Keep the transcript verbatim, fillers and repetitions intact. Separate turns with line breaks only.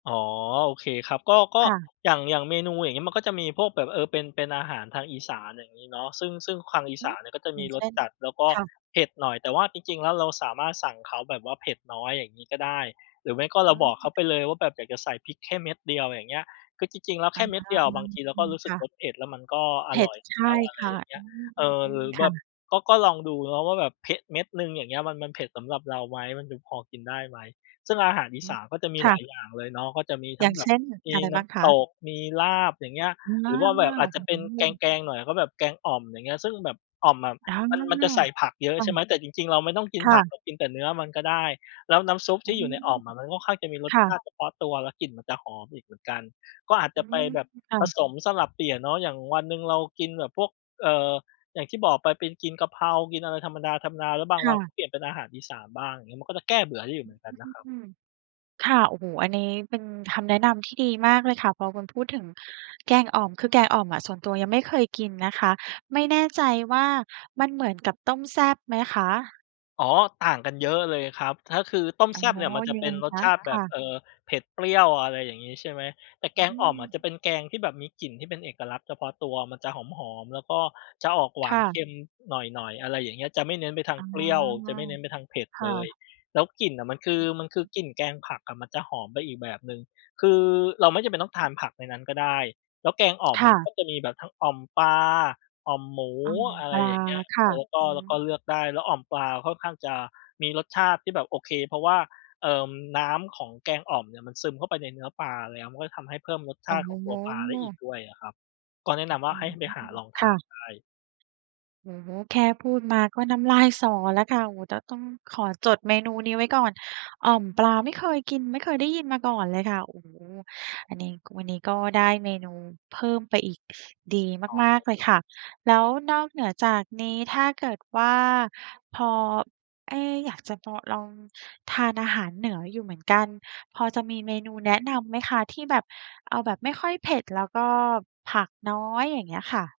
อ๋อ โอเคครับ ก็ ก็
ค่ะ
อย่าง อย่างเมนูอย่างงี้ มันก็จะมีพวกแบบ เออ เป็น เป็นอาหารทางอีสาน อย่างงี้เนาะ ซึ่ง ซึ่งคาง อี
ห
ส
ื
า
อ
นเนี่ย ก็จะ
อ
ม
ย่
ี
าง
ร
เช
ส
่น?
จัดแล้วก็
ค่ะ
เผ็ดหน่อย แต่ว่าจริง ๆ แล้วเราสามารถสั่งเขาแบบว่าเผ็ดน้อย อย่างงี้ก็ได้ หรือไม่ก็เ
อ
รา
ื
บอกเขา
ม
ไปเลยว่าแบบอยากจะใส่พริกแค่เม็ดเดียว อย่างเงี้ย คือจริง ๆ แล้ว แ
อ
ค
า
่เม็ดเดียวอะบางทีเรา
อื
ก็
ม
รู้ส
ค
ึก
่ะ
รสเผ็ด แล้วมันก็อ
เผ็
ร
ด
่อย
ใช
แล
่
้ว อะไร
ค่ะ
อย่างเงี
อ
้
ื
ย เออ หร
ม
ื
ๆ
อ
ๆ ค
แบ
่
บ
ะ
ก็ ก็ลองดูเนาะว่า แบบเพะ เม็ดหนึ่ง อย่างเงี้ย มัน มันเผ็ดสำหรับเราไหม มันจะพอกินได้ไหม ซึ่งอาหารอี
อื
ส
ม
านก็จะมี
ค
ห
่
ลา
ะ
ยอย่างเลยเนาะ ก็จะมีท
อ
ั
ย
้
่
ง
าง
แบ
เช
บ
่น
มี
อะไร
น
บ
้
้างค
ำต
ะ?
ก มีลาบ อย่างเงี้ย
อืม อ
หรือว่าแบ
ื้
บ อ
อ
าจจะเป็น
ฮ
แ
ือ
กง ๆ หน่อย ก็แบบแกงอ่อม อย่างเงี้ย ซึ่งแบบอ่อมอะ
อา
มัน มันจะใส่ผักเยอะ
ค่ะ
ใช่ไหม แต่จริง ๆ เราไม่ต้องกิ
ค
น
่
ผัก เ
ะ
รากินแต่เนื้อมันก็ได้ แล้วน้ำซุป
อ
ท
ื
ี่อยู
ม
่ในอ่อมอะ มันค่อนข้างจะมีร
ค
ส
่
ชา
ะ
ติเฉพาะตัว แล้วกลิ่นมันจะหอมอีกเหมือนกัน ก็อาจ
อ
จ
ื
ะไป
ม
แบบ
ค่
ผ
ะ
สมสลับเปลี่ยนเนาะ อย่างวันหนึ่งเรากินแบบพวก เอ่อ อย่างที่บอกไปเป็นกินกะเพรา กินอะไรธรรมดา ๆ แล้วบา
ค
งว
่
ันก็
ะ
เปลี่ยนเป็นอาหารอีสานบ้าง อย่างเงี้ย มันก็จะแก้เบื่อได้อยู่เหมือนกันนะครับ
อืม ค่ะ โอ้โฮ อันนี้เป็นคำแนะนำที่ดีมากเลยค่ะ พอคุณพูดถึงแกงอ่อม คือแกงอ่อมอะ ส่วนตัวยังไม่เคยกินนะคะ ไม่แน่ใจว่ามันเหมือนกับต้มแซ่บไหมคะ?
อ๋อ ต่างกันเยอะเลยครับ ถ้าคือต้ม
อ
แ
๋อ
ซ่บเนี่ย มันจะ
ยั
เป
งไ
็
ง
นร
ค
ส
ะ?
ชาติ
ค
แบ
่
บ
ะ
เอ่อ เผ็ดเปรี้ยว อะไรอย่างงี้ ใช่ไหม แต่
อ
แก
ื
งอ่อมอะจะ
ม
เป็นแกงที่แบบมีกลิ่น ที่เป็นเอกลักษณ์เฉพาะตัว มันจะหอม ๆ แล้วก็จะ ออกหว
ค
า
่
นเ
ะ
ค็มหน่อย ๆ อะไรอย่างเงี้ย จะไม่เน้นไปทาง
อ๋อ
เปรี้ยว จะไม่เน้นไปทางเผ็ด
ค่
เล
ะ
ย แล้วกลิ่นอะมันคื
อ
อ
ือ
มันคื
ฮ
อ
ึ
กลิ่นแกงผักอะ มันจะหอมไปอีกแบบหนึ่ง คือเราไม่จำเป็นต้องทานผักในนั้นก็ได้ แล้วแกงอ่อม
ค
อ
่
ะมัน
ะ
ก็จะมีแบบทั้งอ่อมปลา อ่อมหมู
อ่อม
อะไ
ป
ร
ลา
อย่างเงี้ย
ค่
เ
ะ
ออ แล้วก็
อื
แล้วก
ม
็เลือกได้ แล้วอ่อมปลาค่อนข้างจะมีรสชาติที่แบบโอเค เพราะว่า เอ่อ น้ำของแกงอ่อมเนี่ย มันซึมเข้าไปในเนื้อปลา แล้วมันก็จะทำให้เพิ่มรสช
โอ้
าติ
โ
ของตัวปลาได้อี
ฮ
กด้วยอะครับ ก็แนะ
อ
น
ื้อ
ำว่
ฮ
า
ื
ให้
อ
ไปหาลองท
ค
า
่ะ
นได้
โอ้โฮ แค่พูดมาก็น้ำลายสอแล้วค่ะ โอ้โฮ จะต้องขอจดเมนูนี้ไว้ก่อน อ่อมปลาไม่เคยกิน ไม่เคยได้ยินมาก่อนเลยค่ะ โอ้โฮ อันนี้ ก วันนี้ก็ได้เมนูเพิ่มไปอีก ดี
อ๋อ
มา
อ
ก
ือ
ๆ เล
ฮ
ย
ึ
ค่ะ แล้วนอกเหนือจากนี้ ถ้าเกิดว่า พอ เอ๊ะ อยากจะพอ ลองทานอาหารเหนืออยู่เหมือนกัน พอจะมีเมนูแนะนำไหมคะ ที่แบบ เอาแบบไม่ค่อยเผ็ด แล้วก็ผักน้อย อย่างเงี้ยค่ะ?